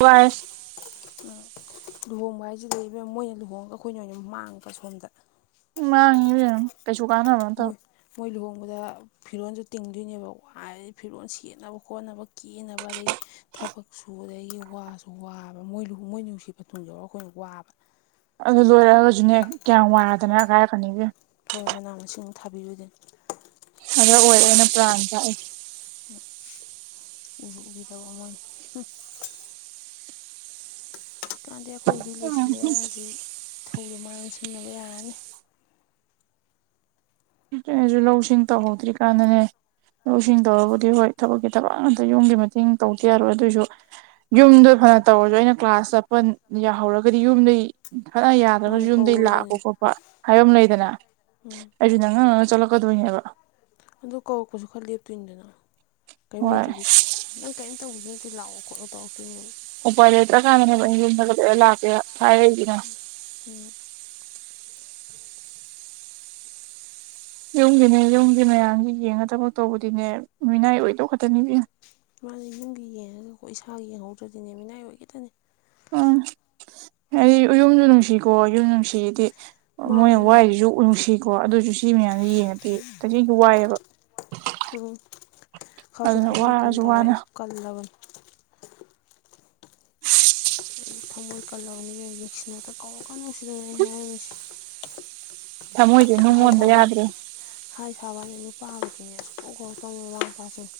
ꯋꯥꯏ ꯂꯨꯍꯣꯡꯕ ꯍꯥꯏꯁꯤ ꯂꯩ ꯃꯣꯏꯅ ꯂꯨꯍꯣꯡꯉꯒ ꯑꯩꯈꯣꯏꯅ ꯑꯣꯏꯅ ꯑꯗꯨꯝ ꯃꯥꯡꯕ ꯁꯣꯝꯗ ꯃꯥꯉꯕ ꯃꯣꯏ ꯃꯣꯏ ꯂꯨꯍꯣꯡꯕꯗ ꯐꯤꯔꯣꯜꯁꯨ ꯇꯤꯡꯗꯣꯏꯅꯦꯕ ꯋꯥꯏꯗꯤ ꯐꯤꯔꯣꯜ ꯁꯦꯠꯅꯕ ꯈꯣꯠꯅꯕ ꯀꯦꯅꯕ ꯑꯗꯒꯤ ꯊꯕꯛ ꯁꯨ ꯑꯗꯨꯗꯒꯤ ꯋꯥꯁꯨ ꯋꯥꯕ ꯃꯣꯏ ꯃꯣꯏ ꯅꯨꯡꯁꯤꯕ ꯊꯨꯡ ꯌꯧꯔꯒ ꯑꯩꯈꯣꯏꯅ ꯋꯥꯕ ꯑꯗꯨ ꯂꯣꯏꯔꯛꯑꯒꯁꯨꯅꯦ ꯀꯌꯥꯝ ꯋꯥꯏꯗꯅ ꯀꯥꯏꯔ ꯐꯅꯤꯕꯨ ꯍꯣꯏ ꯃꯅꯥ ꯃꯁꯤꯡꯃꯨꯛ ꯊꯥꯕꯤꯕꯗꯅꯤ ꯑꯗꯨꯗ ꯑꯣꯏꯔꯅ ꯄ꯭ꯔꯥꯥꯟ ꯆꯥꯛꯏꯖꯦ ꯎꯕꯨ ꯎꯕꯤꯗꯕ ꯃꯣꯏꯅ ꯇꯥꯟꯗꯦ ꯑꯩꯈꯣꯏꯗꯤ ꯂꯣꯏꯁꯤꯜꯂꯛꯑꯦ ꯍꯧꯖꯤꯛ ꯏꯊꯧꯗꯣ ꯃꯥꯏ ꯑꯣꯟꯁꯤꯟꯅꯕ ꯌꯥꯔꯅꯤ ꯑꯩꯁꯨ ꯂꯧꯁꯤꯡ ꯇꯧꯍꯧꯗ꯭ꯔꯤ ꯀꯥꯟꯗꯅꯦ ꯂꯧꯁꯤꯡ ꯇꯧꯔꯒꯕꯨꯗꯤ ꯍꯣꯏ ꯊꯕꯛꯀꯤ ꯊꯕꯛ ꯉꯛꯇꯅꯤ ꯌꯨꯝꯒꯤ ꯃꯇꯦꯡ ꯇꯧꯗꯤ ꯌꯥꯔꯣꯏ ꯑꯗꯨꯑꯣꯏꯁꯨ ꯌꯨꯝꯗ ꯐꯅ ꯇꯧꯔꯁꯨ ꯑꯩꯅ ꯀ꯭ꯂꯥꯁ ꯆꯠꯄ ꯌꯥꯍꯧꯔꯒꯗꯤ ꯌꯨꯝꯗꯩ ꯐꯅ ꯌꯥꯗ꯭ꯔꯒ ꯃꯥꯅ ꯌꯨꯝꯗꯩ ꯂꯥꯛꯄ ꯀꯧꯔꯛꯑꯣꯏꯗꯣꯏꯅꯦ ꯈꯣꯠꯄ ꯍꯥꯏꯕ ꯑꯃ ꯂꯩꯗꯅ ꯑꯩꯁꯨ ꯅꯪꯅ ꯅꯪꯅ ꯠꯂꯛꯀꯗꯣꯏꯅꯦꯕ ꯑꯗꯣ ꯀꯧꯔꯛꯄꯁꯨ ꯈꯔ ꯂꯦꯞꯇꯣꯏꯅꯤꯗꯅ ꯀꯔꯤꯝ ꯍꯣꯏ ꯂꯩꯇ꯭ꯔꯗꯤ ꯅꯪ ꯀꯔꯤꯝ ꯇꯧꯕꯁꯨ ꯅꯠꯇꯦ ꯑꯗꯨ ꯂꯥꯛꯑꯣ ꯈꯣꯠꯂꯣ ꯇꯧꯔꯛ ꯎꯄꯥꯏ ꯂꯩꯇ꯭ꯔ ꯀꯥꯥꯟꯗꯅꯦꯕ ꯑꯩꯅ ꯌꯨꯝꯗꯒ ꯀꯨꯍꯔ ꯂꯥꯛꯀꯦ ꯍꯥꯏꯔꯛꯏꯖꯤꯅ ꯎꯝ ꯌꯨꯝꯒꯤꯅꯦ ꯌꯨꯝꯒꯤ ꯃꯌꯥꯝꯁ ꯌꯦꯡꯉ ꯊꯕꯛ ꯇꯧꯕꯗꯤꯅꯦ ꯃꯤꯅꯥꯏ ꯑꯣꯏꯗꯧ ꯈꯛꯇꯅꯤ ꯏꯕꯦꯝꯃ ꯃꯥꯅ ꯌꯨꯝꯒꯤ ꯌꯦꯡꯉꯒꯀꯣ ꯏꯁꯥꯒꯤ ꯌꯦꯡꯍꯧꯗ꯭ꯔꯗꯤꯅꯦ ꯃꯤꯅꯥꯏ ꯑꯣꯏꯒꯗꯅꯦ ꯎꯝ ꯍꯥꯏꯗꯤ ꯌꯨꯝꯁꯨ ꯅꯨꯡꯁꯤꯀꯣ ꯌꯨꯝ ꯅꯨꯡꯁꯤꯗꯤ ꯃꯣꯏꯅ ꯃꯥꯅꯦ ꯃꯥꯅꯦ ꯋꯥꯏꯁꯤꯁꯨ ꯎꯅꯨꯡꯁꯤꯀꯣ ꯑꯗꯨꯁꯨ ꯁꯤ ꯃꯌꯥꯝꯗ ꯌꯦꯡꯉꯗꯦ ꯀꯔꯤ ꯋꯥꯏꯑꯦꯕ ꯎ ꯈꯔꯁꯨ ꯑꯗꯨꯅ ꯊꯃꯣꯏꯣꯏ ꯀꯟ ꯋꯥꯔꯁꯨ ꯇꯥꯔꯦ ꯋꯥꯅ ꯑꯩꯁꯨ ꯀꯜꯂꯕꯅꯤ [inaudible] ꯊꯃꯣꯏ ꯀꯜꯂꯕꯅꯤꯕ ꯌꯦꯡꯁꯤꯟꯅꯇ ꯀꯧꯔꯀꯥꯅꯣ ꯁꯤꯗꯅ ꯑꯩ ꯍꯥꯏꯔꯝꯃꯤꯁꯦ ꯊꯃꯣꯏꯁꯦ ꯍꯥꯏ ꯅꯨꯡꯉꯣꯟꯕ ꯁꯕꯟ ꯌꯥꯗ꯭ꯔꯦ ꯍꯥꯏ ꯁꯕ ꯄꯥꯒꯗꯤꯅꯦ ꯑꯁꯨ ꯀꯣꯛ ꯀꯧ ꯇꯧꯅꯤ ꯃꯃꯥ ꯃꯄꯥꯁꯤꯡ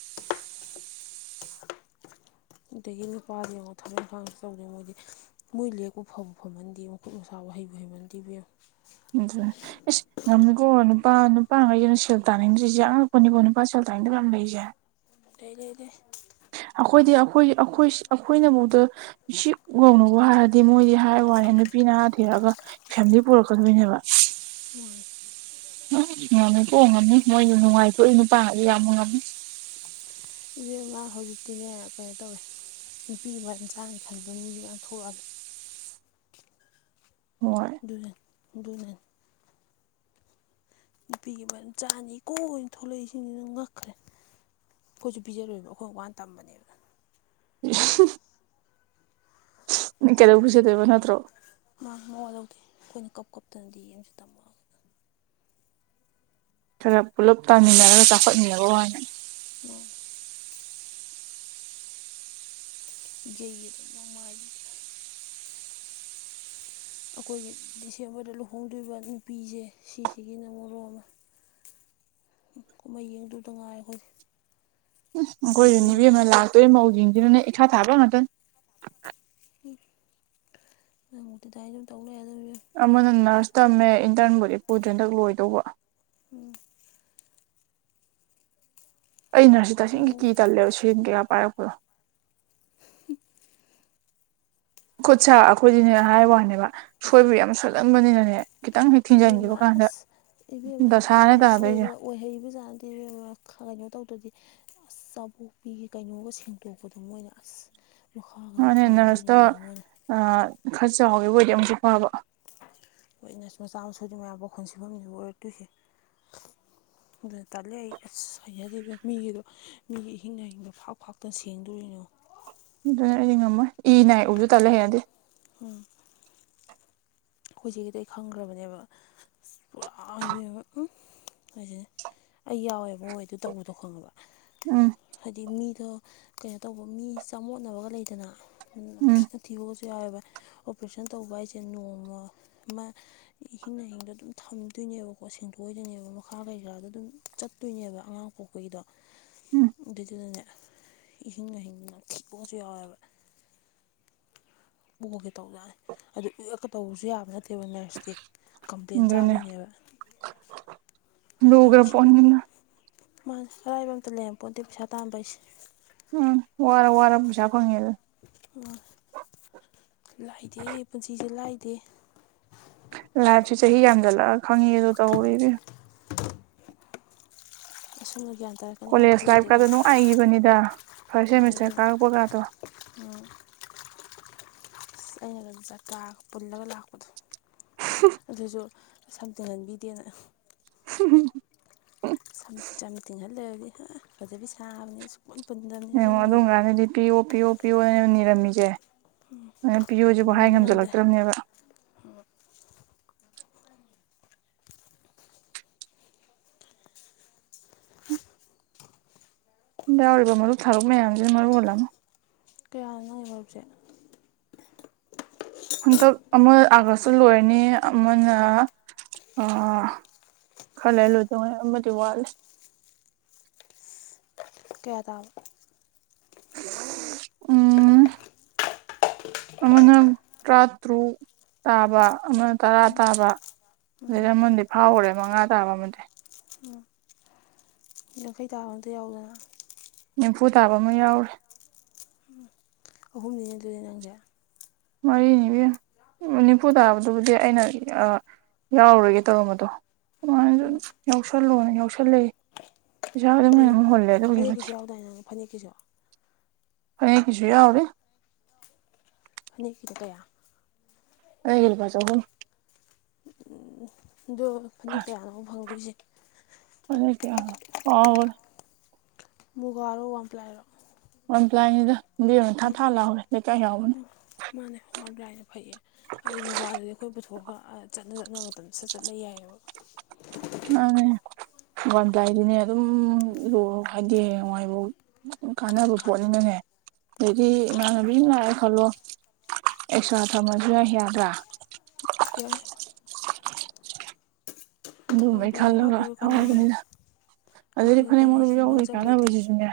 ꯑꯗꯒꯤ ꯅꯨꯄꯥꯁ ꯌꯦꯡꯉꯣ ꯊꯕꯛ ꯏꯪꯈꯥꯡ ꯇꯧꯗꯦ ꯃꯣꯏꯗꯤ ꯃꯣꯏ ꯂꯦꯛꯄꯨ ꯐꯕꯨ ꯐꯝꯃꯟꯗꯦ ꯃꯈꯨꯠ ꯃꯁꯥꯕ ꯍꯩꯕꯨ ꯍꯩꯃꯟꯗꯦ ꯏꯕꯦꯝꯃ ꯑꯗꯨꯅꯦ ꯏꯁ ꯉꯝꯅꯤꯀꯣ ꯅꯨꯄꯥ ꯅꯨꯄꯥꯉꯩꯁꯤꯅ ꯁꯦꯜ ꯇꯥꯅꯤꯡꯗ꯭ꯔꯤꯁꯦ ꯑꯉꯛꯄꯅꯤꯀꯣ ꯅꯨꯄꯥ ꯁꯦꯜ ꯇꯥꯅꯤꯡꯗꯕ ꯌꯥꯝ ꯂꯩꯁꯦ ꯂꯩ ꯂꯩ ꯂꯩ ꯑꯩꯈꯣꯏꯗꯤ ꯑꯩꯈꯣꯏ ꯑꯩꯈꯣꯏ ꯑꯩꯈꯣꯏꯅ ꯃꯨꯗ ꯁꯤ ꯌꯧꯅ ꯋꯥꯔꯗꯤ ꯃꯣꯏꯗꯤ ꯍꯥꯏ ꯋꯥꯏ ꯑꯦ ꯅꯨꯄꯤ ꯅꯍꯥ ꯊꯤꯔꯛꯑꯒ ꯐꯦꯃꯤꯂꯤ ꯄꯨꯔꯛꯀꯗꯣꯏꯅꯦꯕ ꯃꯣꯏ ꯉꯝꯃꯤꯀꯣ ꯉꯝꯃꯤ ꯃꯣꯏ ꯅꯨꯡꯉꯥꯏꯊꯣꯛꯏꯕ ꯅꯨꯄꯥꯒꯗꯤ ꯌꯥꯝꯕ ꯉꯝꯃꯤ ꯏꯕꯦꯝꯃ ꯍꯧꯖꯤꯛꯇꯤꯅꯦ ꯀꯩꯅꯣ ꯇꯧꯋꯦ ꯅꯨꯄꯤ ꯃꯔꯝ ꯆꯥꯅꯤ ꯈꯟꯕ ꯃꯤꯁꯨ ꯃꯌꯥꯝ ꯊꯣꯛꯂꯛꯑꯗ ꯍꯣꯏ ꯑꯗꯨꯅꯅꯦ ꯑꯗꯨꯅ ꯅꯨꯄꯤꯒꯤ ꯃꯔꯝ ꯆꯥꯅꯤ ꯀꯣꯛꯅ ꯊꯣꯛꯂꯛꯏꯁꯤꯡꯁꯤꯅ ꯉꯛꯈ꯭ꯔꯦ ꯑꯩꯈꯣꯏꯁꯨ ꯄꯤꯖꯔꯣꯏꯕ ꯑꯩꯈꯣꯏ ꯋꯥꯅ ꯇꯝꯕꯅꯦꯕ ꯀꯩꯗꯧ ꯄꯨꯖꯗꯣꯏꯕ ꯅꯠꯇ꯭ꯔꯣ ꯃꯥꯅꯦ ꯃꯧꯋꯥꯂꯧꯗꯦ ꯑꯩꯈꯣꯏꯅ ꯀꯞ ꯀꯞꯇꯅ ꯗꯤꯑꯦꯝꯒ ꯇꯝꯃꯒ ꯈꯔ ꯄꯨꯜꯂꯞ ꯇꯥꯃꯤꯟꯅꯔꯒ ꯆꯥꯎꯈꯠꯃꯤꯅꯕ ꯋꯥꯅꯤ ꯑꯣ ꯌꯩꯒꯗꯕꯅꯤ ꯃꯃꯥꯗꯨꯗ ꯑꯩꯈꯣꯏꯒꯤ ꯗꯤꯁꯦꯝꯕꯔꯗ ꯂꯨꯍꯣꯡꯗꯣꯔꯤꯕ ꯅꯨꯄꯤꯖꯦ ꯁꯤꯁꯤꯒꯤꯅ ꯃꯣꯔꯣ ꯑꯃ ꯀꯨꯝꯍꯩ ꯌꯦꯡꯗꯗ ꯉꯥꯏꯔꯦ ꯑꯩꯈꯣꯏꯗꯤ ꯎ ꯑꯩꯈꯣꯏꯔ ꯅꯤꯕꯤ ꯑꯃ ꯂꯥꯛꯇꯣꯏ ꯃꯧꯁꯤꯡꯁꯤꯅꯅꯦ ꯏꯈꯥ ꯊꯥꯕ ꯉꯥꯛꯇꯅꯤ ꯅꯪꯕꯨꯗꯤ ꯑꯗꯨꯃꯥꯏꯅ ꯑꯗꯨꯝ ꯇꯧ ꯂꯩꯔ ꯑꯃꯅ ꯅꯔꯁ ꯇꯝꯃꯦ ꯏꯟꯇꯔꯟꯕꯨꯗꯤ ꯄꯨꯗ꯭ꯔꯔꯤ ꯍꯟꯗꯛ ꯂꯣꯏꯗꯧꯕ ꯑꯣ ꯑꯩ ꯅꯔꯁꯤ ꯇꯁꯦꯡꯒꯤ ꯃꯧ ꯀꯤ ꯇꯜꯂꯦꯕ ꯁꯤꯟ ꯀꯌꯥ ꯄꯥꯏꯔꯛꯄꯅꯣ [inaudible] ꯈꯨꯠ ꯁꯥꯥ ꯑꯩꯈꯣꯏꯗꯤꯅꯦ ꯍꯥꯏ ꯋꯥꯅꯦꯕ ꯁꯣꯏꯕ ꯌꯥꯝ ꯁꯣꯏꯜꯂꯝꯕꯅꯤꯅꯅꯦ ꯍ ꯊꯤꯡꯖꯥꯏꯅꯤꯡꯕ ꯏꯕꯦꯝꯃ ꯀꯥꯟꯗ ꯑꯁ ꯏꯕꯦꯝꯃ ꯗꯁꯥꯅꯦ ꯅꯔꯁ ꯇꯥꯗꯣꯏꯁꯦ ꯑꯣꯏꯕꯒ ꯑꯣꯏꯍꯩ ꯏꯕꯖꯥꯠꯅꯇꯦ ꯏꯕꯦꯝꯃ ꯀꯩꯅꯣ ꯇꯧꯗꯗꯤ ꯑꯁ ꯆꯥꯕꯣꯛꯄꯤꯒꯤ ꯀꯩꯅꯣꯒ ꯁꯦꯡꯗꯣꯛꯄꯗꯣ ꯃꯣꯏꯅ ꯑꯁ ꯃꯈꯥꯒꯗꯣ ꯃꯥꯅꯦ ꯐꯥꯟꯗꯣꯏꯅꯦ ꯅꫪꯁꯇꯣ ꯏꯕꯦꯝꯃ ꯃꯣꯏꯅ ꯈꯔ ꯆꯥꯎꯋꯦꯕ ꯑꯣꯏꯗꯤ ꯑꯃꯨꯛꯁꯨ ꯐꯕ ꯍꫭꯏ ꯅꫪꯁꯨꯃꯆꯥ ꯃꯁꯨꯗꯤ ꯃꯌꯥꯝ ꯄꯥꯈꯣꯟꯁꯤꯐꯝꯅꯤ ꯑꯣꯏꯔꯛꯇꯣꯏꯁꯦ ꯑꯗꯨꯅ ꯇꯥꯜꯂꯦ ꯑꯩ ꯑꯁ ꯍꯩꯅꯗꯦ ꯏꯕꯦꯝ ꯃꯤꯒꯤꯗꯣ ꯃꯤꯒꯤ ꯏꯍꯤꯡ ꯅꯍꯤꯡꯗꯣ ꯐꯥꯛ ꯐꯥꯛꯇꯅ ꯁꯦꯡꯗꯣꯅꯤ [unintelligible] ꯑꯗꯨꯅ ꯑꯩꯗꯤ ꯉꯝꯃꯣꯏ ꯏ ꯅꯥꯏ ꯎꯕꯁꯨ ꯇꯜꯂꯦ ꯍꯩꯅꯗꯦ ꯎꯝ ꯑꯩꯈꯣꯏꯁꯦꯒꯤꯗ ꯑꯩ ꯈꯪꯈ꯭ꯔꯕꯅꯦꯕ ꯑꯁ ꯄꯨꯔꯥ ꯏꯕꯦꯝꯃ ꯎꯝ ꯍꯥꯏꯁꯤꯅꯦ ꯑꯩ ꯌꯥꯎꯋꯦꯕ ꯃꯣꯏ ꯑꯗꯨ ꯇꯧꯕꯗꯣ ꯈꯪꯉꯕ ꯎꯝ ꯍꯥꯏꯗꯤ ꯃꯤꯗꯣ ꯀꯩꯅꯣ ꯇꯧꯕ ꯃꯤ ꯆꯥꯃꯣꯠꯅꯕꯒ ꯂꯩꯗꯅ ꯃꯅꯝ ꯅꯝꯊꯤ ꯎꯝ ꯅꯝꯊꯤꯕꯒꯁꯨ ꯌꯥꯎꯋꯦꯕ ꯑꯣꯄꯔꯦꯁꯟ ꯇꯧꯕ ꯍꯥꯏꯁꯦ ꯅꯣꯡꯃ ꯃ ꯏꯍꯤꯡꯅꯍꯤꯡꯗꯣ ꯑꯗꯨꯝ ꯊꯝꯗꯣꯏꯅꯦꯕꯀꯣ ꯁꯦꯡꯗꯣꯛꯏꯗꯣꯏꯅꯦꯕ ꯃꯈꯥ ꯀꯩꯀꯥꯗꫭ ꯑꯗꯨꯝ ꯆꯠꯇꯣꯏꯅꯦꯕ ꯑꯉꯥꯡ ꯄꯣꯛꯄꯒꯤꯗꯣ ꯎꯝ ꯑꯗꯨꯗꯨꯗꯅꯦ ꯏꯍꯤꯡꯅꯍꯤꯡ ꯅꯝꯊꯤꯕꯀꯁꯨ ꯌꯥꯎꯋꯦꯕ ꯑꫭꯒꯦ ꯇꯧꯖꯅꯦ ꯑꯗꯨ ꯑꫭꯛꯀ ꯇꯧꯕꯁꯨ ꯌꯥꯕ ꯅꯠꯇꯦꯕ ꯅꫪꯁꯇꯤ ꯀꯝꯄ꯭ꯂꯦꯟ ꯑꯗꯨꯅꯦ ꯆꯥꯗꯣꯏꯅꯦꯕ ꯌꯥꯝ ꯂꯨꯒ꯭ꯔ ꯊꯤ ꯄꫭꯠꯅꯤꯅꯦ ꯃꯥꯅꯦ ꯑꯔꯥꯏꯕ ꯑꯝꯇ ꯂꯩꯔꯝ ꯄꯣꯠꯇꯦ ꯄꯩꯁꯥ ꯇꯥꯟꯕꯩꯁꯦ ꯎꯝ ꯋꯥꯔ ꯋꯥꯔ ꯄꯩꯁꯥ ꯐꯪꯉꯦꯗꯨꯅꯤ ꯑꯣ ꯂꯥꯏꯗꯦ ꯄꯨꯟꯁꯤꯁꯦ ꯂꯥꯏꯗꯦ ꯂꯥꯏꯞꯁꯦ ꯆꯍꯤ ꯌꯥꯝꯖꯜꯒ ꯈꯪꯉꯤꯗꫭ ꯇꯧꯔꯦ ꯏꯕꯦꯝꯃ ꯑꯁꯨꯝꯕ ꯒ꯭ꯌꯥꯟ ꯇꯥꯔꯛꯀꯅꯤ ꯀꯥꯏ ꯀꯣꯂꯦꯖ ꯈꯜꯂꯨꯗꯦ ꯂꯥꯏꯐꯀꯗꯣ ꯀꯥꯏ ꯅꯨꯡꯉꯥꯏꯈꯤꯕꯅꯤꯗ ꯐꯥꫪꯁ ꯁꯦꯃꯤꯁꯇꫪ ꯀꯥꯔꯛꯄꯒꯗꯣ ꯎꯝ ꯑꯁ ꯑꯩꯅꯒ ꯆꯀꯥ ꯄꯨꯜꯂꯒ ꯂꯥꯛꯄꯗꯣ ꯑꯗꯨꯁꯨ ꯁꯝꯇꯤꯡꯍꯟꯕꯤꯗꯦꯅ [unintelligible] ꯁꯝ [unintelligible] ꯇꯤꯡꯍꯜꯂꫭꯔꯗꯤ ꯐꯖꯕꯤ ꯁꯥꯕꯅꯤ ꯑꯩꯁꯨ ꯑꯦꯡꯉꫭ ꯑꯗꯨꯀꯥꯟꯗꯗꯤ ꯄꯤꯌꫭ ꯄꯤꯌꫭ ꯄꯤꯌꯣꯅ ꯅꯤꯔꯝꯃꯤꯁꯦ ꯑꯩꯅ ꯄꯤꯌꯣꯁꯤꯕꯨ ꯇꯤꯡꯕ ꯍꯥꯏ ꯉꯝꯗ꯭ꯔꯦ ꯉꯝꯖꯤꯜꯂꯛꯇ꯭ꯔꯕꯅꯦꯕ ꯌꯥꯎꯔꯤꯕ ꯃꯔꯨꯞ ꯊꯔꯨꯞ ꯃꯌꯥꯝꯁꯤꯅ ꯃꯔꫭꯜ ꯑꯃ ꯀꯌꯥꯅꯣ ꯅꯪ ꯃꯔꯨꯞꯁꯦ ꯍꯟꯗꯛ ꯑꯃ ꯑꯒꯨꯁꯇ ꯂꯣꯏꯔꯅꯤ ꯑꯃꯅ ꯈꯂꯩꯔ ꯂꫭꯏꯗꫭꯏꯅꯤ ꯑꯃꯗꯤ ꯋꯥꯠꯂꯤ ꯀꯌꯥ ꯇꯥꯕ ꯎꯝ ꯑꯃꯅ ꯇꯔꯥꯇꯔꯨꯛ ꯇꯥꯕ ꯑꯃꯅ ꯇꯔꯥ ꯇꯥꯕ ꯑꯗꯨꯗꯩ ꯑꯃꯟꯗꯤ ꯐꯥꯎꯈꯔꯦ ꯃꯉꯥ ꯇꯥꯕ ꯑꯃꯗꯤ ꯌꯥꯡꯈꯩ ꯇꯥꯕ ꯑꯝꯇ ꯌꯥꯎꯗꯅ ꯅꯤꯝꯐꯨ ꯊꯥꯕ ꯑꯃ ꯌꯥꯎꯔꯦ ꯑꯍꯨꯝꯅꯤꯅꯦ ꯑꯗꯨꯅꯦ ꯅꯪꯗꯤ ꯃꯔꯤꯅꯤ ꯏꯕꯦꯝ ꯎꯝ ꯅꯤꯝꯐꯨ ꯇꯥꯕꯗꯨꯕꯨꯗꯤ ꯑꯩꯅ ꯌꯥꯎꯔꯔꯒꯦ ꯇꯧꯔꯝꯕꯗꯣ ꯑꯈꫭꯏꯃꯥꯅꯁꯨ ꯌꯥꯎꯁꯜꯂꯣꯅ ꯌꯥꯎꯁꯜꯂꯦ ꯀꯩꯅꯣ ꯐꯅꯦꯛꯀꯤꯁꯨ ꯌꯥꯎꯗꯏ ꯅꯪ ꯐꯅꯦꯛꯀꯤꯁꯨ ꯑꯅꯤꯀꯤꯁꯨꯨ ꯌꯥꯎꯔꯤ ꯐꯅꯦꯛꯀꯤꯅ ꯀꯌꯥ ꯐꯅꯦꯛꯀꯤ ꯂꯨꯄꯥ ꯆꯥꯍꯨꯝ ꯑꯗꯣ ꯐꯅꯦꯛ ꯀꯌꯥꯅꯣꯕ ꯐꯪꯗꯣꯏꯁꯦ ꯐꯅꯦꯛ ꯀꯌꯥꯅꫭ ꯀꯥꯎꯒ꯭ꯔꯦ ꯃꯨꯒꯥꯔꯣ ꯋꯥꯟꯄ꯭ꯂꯥꯏꯔꯣ ꯋꯟꯄ꯭ꯂꯥꯏꯅꯦꯗ ꯎ ꯎꯝ ꯃꯥꯅꯦ ꯋꯥꯋꯥꯕ ꯂꯥꯏꯅ ꯐꯩꯌꯦ ꯑꯩ ꯃꯨꯒꯥꯗꯨꯗꯤ ꯑꯩꯈꯣꯏ ꯄꯨꯊꯣꯛ ꯊꯣꯛꯑꯒ ꯆꯠꯅ ꯆꯠꯅꯕ ꯃꯇꯝ ꯁꯠ ꯆꯠꯂ ꯂꯩ ꯌꯥꯏꯑꯦꯕ ꯃꯅꯦ ꯋꯥꯟꯄꯥ꯭ꯏꯟ ꯗꯤꯅꯦ ꯑꯗꯨꯝ ꯍꯥꯏꯗꯤ ꯍꯌꯦꯡꯋꯥꯢ ꯐꯥꯎ ꯀꯥꯟꯅꯕ ꯄꯣꯠꯅꯤꯅꯅꯦ ꯍꯥꯏꯗꯤ ꯃꯥꯅꯕꯤ ꯑꯀ ꯂꯛꯑꯦ ꯈꯜꯂꯣ ꯑꯦꯛꯁꯇꯔ ꯊꯝꯃꯁꯨ ꯌꯥꯢ ꯌꯥꯗꯔꯥ ꯌꯥꯏ ꯩ ꯋꯥꯟ ꯑꯗꯨꯝꯕꯩ ꯄ꯭ꯂꯥꯏꯁꯦ ꯈꯜꯂ ꯍꯥꯞꯄꯤꯒ ꯀꯥꯟꯅꯩꯁꯦ ꯂꯧꯕꯅꯤꯗ ꯑꯗꯨꯗꯗꯤ ꯍꯥꯞꯄꯤꯒ ꯐꯅꯦꯛ ꯃꯔꯨꯝ ꯀꯥꯟꯅꯩꯁꯤꯗ ꯌꯥꯎꯕꯒꯤ ꯃꯥꯡꯖꯕ ꯂꯩꯇꯦ ꯀꯥꯟꯅꯕ ꯖꯤꯁꯨ ꯅꯦ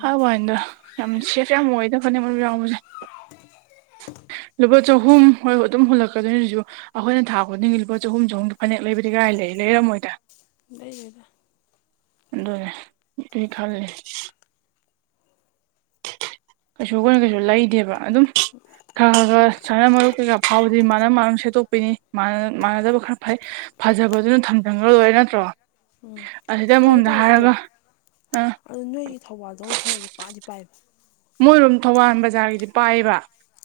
ꯍꯥꯏꯕ ꯋꯅꯤꯗ ꯌꯥꯝ ꯁꯦꯐ ꯌꯥꯝ ꯑꯣꯏꯗ ꯐꯅꯦꯛ ꯃꯔꯨꯞ ꯌꯥꯎꯕꯁꯦ [unintelligible] ꯂꯨꯄꯥ ꯆꯍꯨꯝ ꯍꯣꯏ ꯑꯗꯨꯝ ꯍꯨꯜꯂꯛꯀꯣꯏꯅꯤ ꯑꯗꯨꯁꯨ ꯑꯩꯈꯣꯏꯅ ꯊꯥ ꯈꯨꯗꯤꯡꯒꯤ ꯂꯨꯄꯥ ꯆꯍꯨꯝ ꯆꯍꯨꯝꯗ ꯐꯅꯦꯛ ꯂꯩꯕꯗꯤ ꯀꯥꯏ ꯀꯥꯏ ꯂꯩ ꯂꯩꯔꯝꯃꯣꯏꯗ ꯂꯩꯗꯦꯗ ꯑꯗꯨꯅꯦ ꯑꯗꯨꯢ ꯈꯜꯂꯤ ꯀꯩꯁꯨ ꯈꯣꯢꯅ ꯀꯩꯁꯨ ꯂꯩꯗꯦꯕ ꯑꯗꯨꯝ ꯈꯔ ꯈꯔ ꯈꯔ ꯁꯅ ꯃꯔꯨꯞ ꯀꯩꯀꯥ ꯐꯥꯎꯕꯗꯤ ꯃꯥꯅ ꯃꯥꯅ ꯁꯦꯠꯇꯣꯛꯄꯤꯅꯤ ꯃꯥꯟꯅꯗꯕ ꯈꯔ ꯐꯩ ꯐꯖꯕꯗꯨꯅ ꯊꯝꯖꯈ꯭ꯔ ꯂꯣꯏꯔꯦ ꯅꯠꯇ꯭ꯔꯣ ꯎꯝ ꯑꯁꯤꯗ ꯀꯩꯅꯣ ꯑꯃꯔꯣꯝꯗ ꯇꯧꯋꯦ ꯑꯗꯣ ꯍꯥꯏꯔꯒ ꯑ ꯑꯣ ꯅꯣꯏꯒꯤ ꯊꯧꯕꯥꯜꯗꯧꯛ ꯐꯅꯦꯛꯁꯦ ꯄꯥꯗꯤ ꯄꯥꯏꯕ ꯃꯣꯏꯔꯣꯝ ꯊꯧꯕꯥꯜ ꯕꯖꯥꯔꯒꯤꯗꯤ ꯄꯥꯏꯌꯦꯕ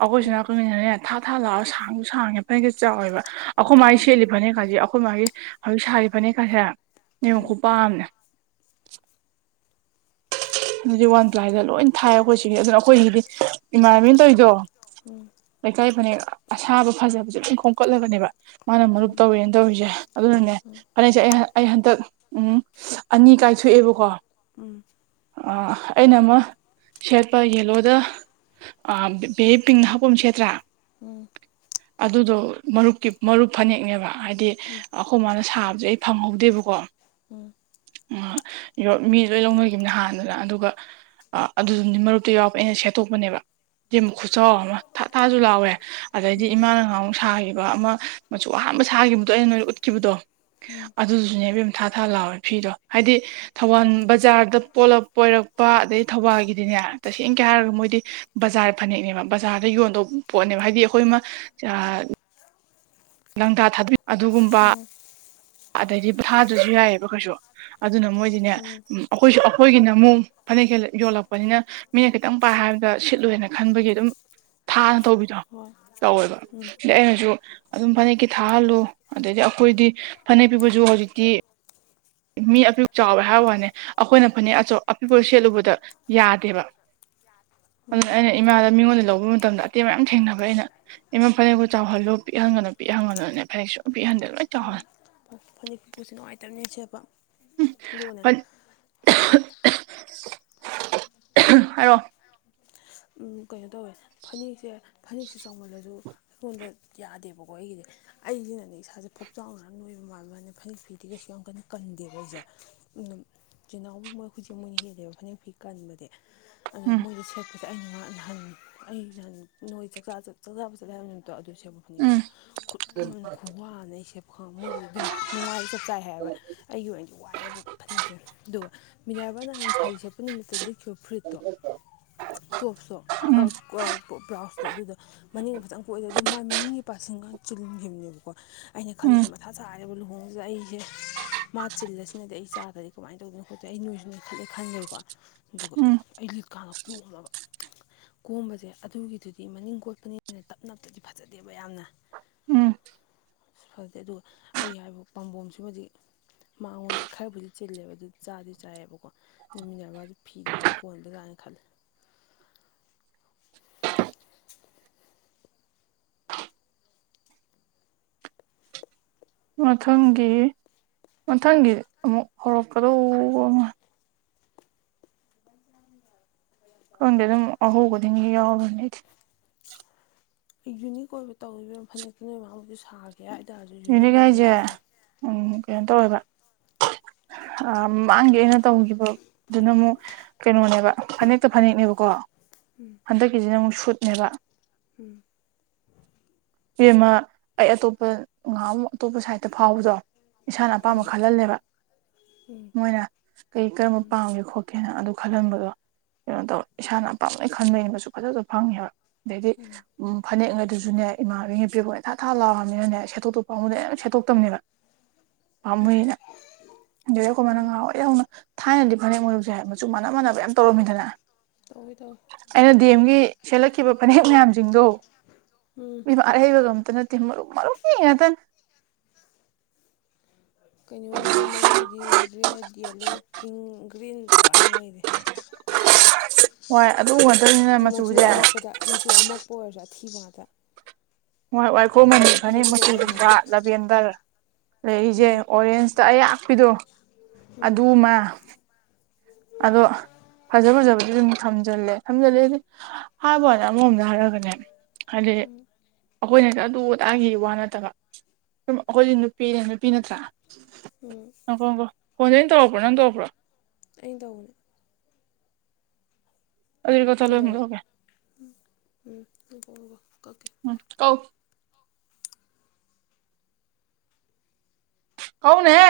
ꯑꯩꯈꯣꯏꯁꯨ ꯎꯝ ꯅꯥꯀꯅꯤꯅꯅꯦ ꯊꯥ ꯊꯥ ꯂꯥꯎꯔꯒ ꯁꯥꯡꯁꯨ ꯁꯥꯡꯉꯦ ꯐꯅꯦꯛ ꯆꯥꯎꯋꯦꯕ ꯑꯩꯈꯣꯏ ꯃꯥꯏꯅ ꯎꯝ ꯁꯦꯠꯂꯤ ꯐꯅꯦꯛ ꯀꯖꯦ ꯑꯩꯈꯣꯏ ꯃꯥꯒꯤ ꯍꯧꯖꯤꯛ ꯁꯥꯔꯤꯕ ꯐꯅꯦꯛꯀꯥꯁꯦ ꯌꯦꯡꯉꯨ ꯎꯝ ꯈꯨꯄꯥꯛꯑꯝꯅꯦ ꯑꯗꯨꯗꯤ ꯋꯥꯟ ꯄ꯭ꯂꯥꯏꯗ ꯂꯣꯏ ꯊꯥꯏ ꯑꯩꯈꯣꯏꯁꯤꯒꯤ ꯑꯗꯨꯅ ꯑꯩꯈꯣꯏꯒꯤꯗꯤ ꯏꯃꯟꯅꯕꯤꯅ ꯇꯧꯔꯤꯗꯣ ꯂꯩꯀꯥꯏ ꯐꯅꯦꯛ ꯑꯁꯥꯕ ꯐꯖꯕꯁꯦ ꯂꯣꯢ ꯈꯣꯝꯀꯠꯂꯒꯅꯦꯕ ꯃꯥꯅ ꯃꯔꯨꯞ ꯎꯝ ꯇꯧꯋꯦꯅ ꯇꯧꯔꯤꯁꯦ ꯑꯗꯨꯅꯅꯦ ꯐꯅꯦꯛꯁꯦ ꯑꯩ ꯑꯩ ꯍꯟꯗꯛ ꯎꯝ ꯑꯅꯤ ꯀꯥꯏ ꯁꯣꯛꯑꯦꯕꯀꯣ ꯎꯝ ꯑ ꯑꯩꯅ ꯑꯃ ꯁꯦꯠꯄ ꯌꯦꯂꯣꯗ ꯑ ꯕꯦꯕꯤ ꯄꯤꯡꯅ ꯍꯥꯛꯄ ꯑꯃ ꯁꯦꯠꯇ꯭ꯔ [inaudible] ꯑꯗꯨꯗꯣ ꯃꯔꯨꯞꯀꯤ ꯃꯔꯨꯞ ꯐꯅꯦꯛꯅꯦꯕ ꯍꯥꯏꯗꯤ ꯑꯩꯈꯣꯏ ꯃꯥꯅ ꯁꯥꯕꯁꯦ ꯑꯩ ꯐꯪꯍꯧꯗꯦꯕꯀꯣ ꯎꯝ ꯑ ꯌ ꯃꯤ ꯂꯣꯏ ꯂꯧꯅ ꯅꯍꯥꯟꯗꯨꯅ ꯑꯗꯨꯒ ꯑꯗꯨꯗꯤ ꯃꯔꯨꯞꯇꯣ ꯌꯥꯎꯔꯛ ꯑꯩꯅ ꯁꯦꯠꯇꯣꯛꯄꯅꯦꯕ ꯢꯕꯦꯝꯃ ꯈꯨꯠꯆꯧ ꯑꯃ ꯊꯥ ꯊꯥꯁꯨ ꯂꯥꯎꯋꯦ ꯑꯗꯩꯗꯤ ꯏꯃꯥꯅ ꯅꯍꯟꯃꯨꯛ ꯁꯥꯈꯤ ꯕ ꯑꯃ ꯃꯆꯨ ꯑꯍꯥꯟꯕ ꯁꯥꯈꯤꯕꯗꯣ ꯑꯩꯅ ꯅꯣꯏꯅ ꯎꯠꯈꯤꯕꯗꯣ ꯑꯗꯨꯗꯨꯁꯨꯅꯦ ꯢꯕꯦꯝꯃ ꯊꯥ ꯊꯥ ꯂꯥꯎꯋꯦ ꯐꯤꯗꯣ ꯍꯥꯏꯗꯤ ꯊꯧꯕꯥꯜ ꯕꯖꯥꯔꯗ ꯄꯣꯂꯞ ꯄꯣꯏꯔꯛꯄ ꯑꯗꯩ ꯊꯧꯕꯥꯜꯒꯤꯗꯤꯅꯦ ꯇꯁꯦꯡꯅꯒꯤ ꯍꯥꯏꯔꯒ ꯃꯣꯏꯗꯤ ꯕꯖꯥꯔ ꯐꯅꯦꯛꯅꯦꯕ ꯕꯖꯥꯔꯗ ꯌꯣꯟꯗꯧꯕ ꯄꯣꯠꯅꯦꯕ ꯍꯥꯏꯗꯤ ꯑꯩꯈꯣꯏꯃ ꯂꯪꯇꯥ ꯊꯥꯕꯤ ꯑꯗꯨꯒꯨꯝꯕ ꯎꯝ ꯎꯝ ꯑꯗꯩꯗꯤ ꯊꯥꯗꯁꯨ ꯌꯥꯏꯌꯦꯕ ꯀꯩꯁꯨ ꯑꯗꯨꯅ ꯃꯣꯏꯗꯤꯅꯦ ꯎꯝ ꯑꯩꯈꯣꯏꯁꯨ ꯑꯩꯈꯣꯏꯒꯤꯅ ꯑꯃꯨꯛ ꯐꯅꯦꯛ ꯌꯣꯜꯂꯛꯄꯅꯤꯅ ꯃꯤꯅ ꯈꯤꯇꯪ ꯄꯥꯏ ꯍꯥꯏꯕꯗ ꯁꯤꯠꯂꯣꯅ ꯈꯟꯕꯒꯤ ꯑꯗꯨꯝ ꯊꯥꯅ ꯇꯧꯕꯤꯗꯣ ꯍꯣꯏ ꯇꯧꯋꯦꯕ ꯎꯝ ꯑꯗꯩ ꯑꯩꯅꯁꯨ ꯑꯗꯨꯝ ꯐꯅꯦꯛꯀꯤ ꯊꯥꯍꯜꯂꯨ ꯑꯗꯩꯗꯤ ꯑꯩꯈꯣꯏꯗꯤ ꯐꯅꯦꯛ ꯄꯤꯛꯄꯁꯨ ꯍꯧꯖꯤꯛꯇꯤ ꯃꯤ ꯑꯄꯤꯛ ꯆꯥꯎꯋꯦ ꯍꯥꯏꯕ ꯋꯥꯅꯦ ꯑꯩꯈꯣꯏꯅ ꯐꯅꯦꯛ ꯑꯆꯧ ꯑꯄꯤꯛꯄ ꯁꯦꯠꯂꯨꯕꯗ ꯌꯥꯗꯦꯕ ꯩꯅ ꯏꯃꯥ ꯃꯤꯉꯣꯟꯗ ꯂꯧꯕ ꯃꯇꯝꯗ ꯑꯇꯦꯟ ꯃꯌꯥꯝ ꯊꯦꯡꯅꯕ ꯑꯩꯅ ꯏꯃ ꯐꯅꯦꯛꯀꯣ ꯆꯥꯎꯍꯜꯂꯨ ꯄꯤꯛꯍꯟꯒꯅꯨ ꯄꯤꯛꯍꯟꯒꯅꯨꯅꯦ ꯐꯅꯦꯛꯁꯨ ꯎ ꯐꯅꯦꯛ ꯐꯄꯤꯛꯄꯁꯦ ꯅꯨꯡꯉꯥꯏꯇꯕꯅꯦ ꯁꯦꯠꯄ ꯑꯗꯨꯒꯅꯦ ꯍꯥꯔꯛꯑꯣ ꯀꯩꯅꯣ ꯇꯧꯋꯦ ꯐꯅꯦꯛꯁꯦ ꯐꯅꯦꯛꯁꯦ ꯆꯥꯎꯃꯜꯂꯁꯨ ꯑꯩꯉꯣꯟꯗ ꯌꯥꯗꯦꯕꯀꯣ ꯑꯩꯒꯤꯗꯤꯦ ꯑꯩꯁꯤꯅꯅꯦ ꯏꯁꯥꯁꯦ ꯐꯣꯞꯆꯥꯎꯅꯔ ꯅꯣꯏꯕ ꯃꯜꯥꯟꯕꯅ ꯐꯅ ꯐꯤꯗꯤ ꯀꯩꯁꯨ ꯌꯥꯝ ꯀꯟꯅ ꯀꯟꯗꯦꯕ ꯑꯩꯁꯦ ꯑꯗꯨ ꯆꯤꯜ ꯏꯅꯥꯎ ꯃꯣꯏ ꯍꯧꯖꯤꯛ ꯃꯣꯏꯅ ꯍꯦꯜꯂꯦꯕ ꯐꯅꯦꯛ ꯐꯦꯛ ꯀꯟꯕꯗꯤ ꯑ ꯑꯗꯨꯅ ꯎꯝ ꯃꯣꯏꯗ ꯁꯦꯠꯄꯁꯦ ꯑꯩꯅ ꯉ ꯅꯍꯥꯟ ꯑꯩ ꯅꯍꯥꯟ ꯅꯣꯏ ꯆꯥꯛꯆꯥ ꯆꯥꯛꯆꯥꯕ ꯆꯠꯂꯦ ꯍꯥꯏꯕ ꯅꯨꯃꯤꯇꯣ ꯑꯗꯨ ꯁꯦꯕ ꯐꯅꯤꯛꯇ ꯎꯝ ꯈꯨꯠꯂꯃꯅ ꯈꯨꯋꯥꯅ ꯑꯩ ꯁꯦꯕ ꯈꯪꯕ ꯃꯣꯏꯁꯨ ꯑꯗꯨꯝ ꯅꯨꯡꯉꯥꯏ ꯆ ꯆꯥꯏ ꯍꯥꯏꯕ ꯑꯩꯒꯤ ꯑꯣꯏꯅꯗꯤ ꯋꯥꯏꯑꯦꯕ ꯐꯅꯦꯛꯁꯦ ꯑꯗꯨꯒ ꯃꯤꯔꯕꯥ ꯅꯍꯥꯟ ꯁꯥꯔꯤ ꯁꯛꯄ ꯅꯨꯃꯤꯠꯇ ꯂꯤꯠꯈꯤꯕ ꯐꯨꯔꯤꯠꯇꯣ ꯇꯣꯞꯁꯨꯇꯣ ꯎꯝ ꯕ꯭ꯔꯥꯎꯖꯇꯣ ꯑꯗꯨꯗꯣ ꯃꯅꯤꯡ ꯈꯤꯇꯪ ꯀꯣꯛꯏꯗꯦ ꯑꯗꯨ ꯃꯥꯏ ꯃꯅꯤꯡ ꯅꯤꯡꯒꯤ ꯄꯥꯛꯁꯤꯡꯒ ꯆꯤꯜꯈꯤꯕꯅꯦꯕꯀꯣ ꯑꯩꯅ ꯎꯝ ꯈꯜꯂꯤꯁꯦ ꯃꯊꯥ ꯆꯥꯏꯔꯦꯕ ꯂꯨꯍꯣꯡꯉꯁꯦ ꯑꯩꯁꯦ ꯃꯥ ꯆꯤꯜꯂꯁꯤꯅꯗꯤ ꯑꯩ ꯆꯥꯗ꯭ꯔꯗꯤ ꯀꯃꯥꯏꯅ ꯇꯧꯗꯅ ꯈꯣꯠꯇꯦ ꯑꯩ ꯅꯣꯏꯁꯤ ꯅ ꯈꯜꯂꯦ ꯈꯟꯂ꯭ꯔꯦꯀꯣ ꯑꯗꯨꯒ ꯎꯝ ꯍꯧꯖꯤꯛ ꯀꯥꯟꯗ ꯀꯣꯜꯂꯕ ꯀꯣꯝꯕꯁꯦ ꯑꯗꯨꯒꯤꯗꯨꯗꯤ ꯃꯅꯤꯡ ꯀꯣꯠꯄꯅꯤꯅ ꯇꯞ ꯅꯞꯇꯗꯤ ꯐꯖꯗꯦꯕ ꯌꯥꯝꯅ ꯎꯝ ꯐꯗꯦ ꯑꯗꯨꯒ ꯑꯩ ꯍꯥꯏꯕ ꯄꯥꯝꯕꯣꯝꯁꯤꯃꯗꯤ ꯃꯉꯣꯟꯗ ꯈꯔꯕꯨꯗꯤ ꯆꯤꯜꯂꯦꯕ ꯑꯗꯨꯗꯤ ꯆꯥꯗꯤ ꯆꯥꯏꯌꯦꯕꯀꯣ ꯅꯨꯃꯤꯠꯟꯅꯕꯗ ꯐꯤꯗꯤ ꯐꯖꯅ ꯀꯣꯟꯕꯖꯥꯅ ꯈꯜꯂꯦ [unintelligible] [inaudible] ꯃꯊꯪꯒꯤ ꯃꯊꯪꯒꯤ ꯑꯃꯨꯛ ꯍꯧꯔꯛꯀꯗ ꯑꯃ ꯀꯗꯗ ꯍꯒꯗꯤ ꯌꯥꯎ ꯌꯨꯅꯤꯛ ꯑꯣꯏꯕ ꯇꯧꯔꯤꯕ ꯐꯅꯦꯛꯛꯇ ꯅꯣꯏ ꯃꯃꯥꯡꯕꯨꯗꯤ ꯁꯥꯦ ꯌꯥꯏꯗꯁꯨ ꯌꯨꯅꯤ ꯌꯨꯅꯤꯛ ꯀꯣꯏ ꯍꯥꯏꯁꯦ ꯃꯆꯨ ꯇꯧ ꯎꯝ ꯀꯩꯅꯣ ꯇꯧꯋꯦꯕ [unintelligible] [inaudible] ꯃꯃꯥꯡꯒꯤ ꯑꯩꯅ ꯇꯧꯈꯤꯕꯗꯨꯅ ꯑꯃꯨꯛ ꯀꯩꯅꯣꯅꯦꯕ ꯐꯅꯦꯛꯇ ꯐꯅꯦꯛꯅꯦꯕꯀꯣ ꯍꯟꯗꯛꯀꯤꯁꯤꯅ ꯑꯃꯨꯛ ꯁꯨꯠꯅꯦꯕ ꯎꯝ [inaudible] ꯏꯕꯦꯝꯃ ꯑꯩ ꯑꯇꯣꯞꯄ ꯅꯥꯍꯥꯟꯃꯨꯛ ꯑꯃ ꯑꯇꯣꯞꯄ ꯁꯥꯏꯗꯠꯇ ꯐꯥꯎꯕꯗꯣ ꯏꯁꯥꯅ ꯑꯄꯥꯝꯕ ꯈꯜꯍꯜꯂꯦꯕ ꯎꯝ ꯃꯣꯏꯅ ꯀꯔꯤ ꯀꯔꯝꯕ ꯎꯝ ꯄꯥꯝꯒꯦ ꯈꯣꯠꯀꯦꯅ ꯑꯗꯨ ꯈꯜꯍꯟꯕꯗꯣ ꯀꯩꯅꯣ ꯇꯧꯔꯦ ꯏꯁꯥꯅ ꯑ ꯄꯥꯅꯩ ꯈꯟꯕꯩꯕꯁꯨ ꯐꯖꯁꯨ ꯐꯪꯉꯦꯕ ꯑꯗꯩꯗꯤ ꯎꯝ ꯎ ꯐꯅꯦꯛꯉꯗꯨꯁꯨꯅꯦ ꯏꯃꯥꯕꯤ ꯅꯨꯄꯤꯕ ꯏꯊꯥ ꯊꯥ ꯂꯥꯎꯔꯕꯃꯤꯅꯤꯅꯅꯦ ꯁꯦꯠꯇꯣꯛꯇ ꯄꯥꯎꯕꯗ ꯌꯥꯝ ꯁꯦꯠꯇꯣꯛꯇꯕꯅꯦꯕ ꯄꯥꯝꯃꯨꯏꯅ ꯎꯝ ꯀꯃꯅꯋꯥꯏ ꯌꯥꯎꯅ ꯊꯥꯏꯅꯗꯤ ꯐꯅꯦꯛ ꯃꯣꯏꯨꯁꯨꯦ ꯍꯥꯏ ꯃꯆꯨ ꯃꯥꯟꯅ ꯃꯥꯟꯅꯕ ꯌꯥꯝ ꯇꯧꯔꯝꯃꯤꯗꯅ ꯑꯣꯗ ꯗꯦꯝꯒꯤ ꯁꯦꯠꯂꯛꯈꯤꯕ ꯐꯅꯦꯛ ꯃꯌꯥꯝꯁꯤꯡꯗꯣ ꯎꯝ ꯃꯤꯃ ꯑꯠꯍꯩꯕꯒ ꯑꯝꯇꯅ ꯃꯔꯨ ꯃꯔꯨ ꯀꯌꯥꯗ ꯀꯩꯅꯣꯒꯤꯗꯤ ꯃꯔꯨꯞꯀꯤꯗꯤ ꯔꯦꯠ ꯌꯦꯜꯂꯣ ꯄꯤꯡ ꯒ꯭ꯔꯤꯟ ꯇꯔꯥꯏꯅ ꯑꯣꯏꯔꯦ ꯋꯥꯏ ꯑꯗꯨ ꯉꯥꯛꯇꯅꯤꯅ ꯑꯩ ꯃꯆꯨ ꯃꯆꯨꯁꯦ ꯑꯃꯛꯄꯗ ꯃꯆꯨ ꯑꯃꯛꯄ ꯑꯣꯏꯔꯁꯨ ꯑꯊꯤꯕ ꯉꯥꯛꯇ ꯃ ꯋꯥꯏꯈꯣ ꯃꯅꯤ ꯍꯧꯖꯤꯛꯇꯤ ꯐꯖ ꯐꯅꯤ ꯐꯖꯕ ꯇꯧꯅꯔꯦ ꯃꯨꯁꯤꯂꯤꯕ ꯂꯕꯦꯟꯗꯔ ꯂꯩꯔꯤꯁꯦ ꯎꯝ ꯑꯣꯔꯦꯟꯖꯇ ꯑꯌꯥꯛꯄꯤꯗꯣ ꯎꯝ ꯑꯗꯨꯃ ꯑꯗꯣ ꯐꯖ ꯐꯖꯕꯗꯨ ꯑꯗꯨꯝ ꯊꯝꯖꯤꯜꯂꯦ ꯊꯝꯖꯤꯜꯂꯦꯗꯤ ꯍꯥꯏꯕꯅꯦ ꯑꯃꯃꯣꯝꯗ ꯍꯥꯏꯔꯛꯒꯅꯦ ꯑꯗꯦ [inaudible] ꯑꯩꯈꯣꯏꯅꯁꯨ ꯑꯗꯨ ꯑꯗꯥꯏꯒꯤ ꯋꯥ ꯅꯠꯇꯕ ꯁꯨꯝ ꯑꯩꯈꯣꯏꯁꯨ ꯅꯨꯄꯤꯅꯦ ꯅꯨꯄꯤ ꯅꯠꯇ꯭ꯔꯥ ꯎꯝ ꯅꯪꯀꯣ ꯅꯪꯀꯣ ꯐꯣꯟꯗꯦ ꯑꯩꯅ ꯇꯧꯔꯛꯄ꯭ꯔꯣ ꯅꯪ ꯇꯧꯔꯄ꯭ꯔꯣ ꯑꯩꯅ ꯇꯧꯕꯅꯦ ꯑꯗꯨꯗꯤ ꯀꯛꯊꯠꯂꯣ ꯑꯃꯨꯛ ꯑꯗꯨꯖꯔꯝ ꯇꯧꯔꯛꯀꯦ ꯎꯝ ꯍꯧꯕ ꯍꯕ ꯑꯣꯀꯦ ꯎꯝ ꯕꯥꯥꯏ ꯀꯛꯎ ꯀꯧꯅꯦ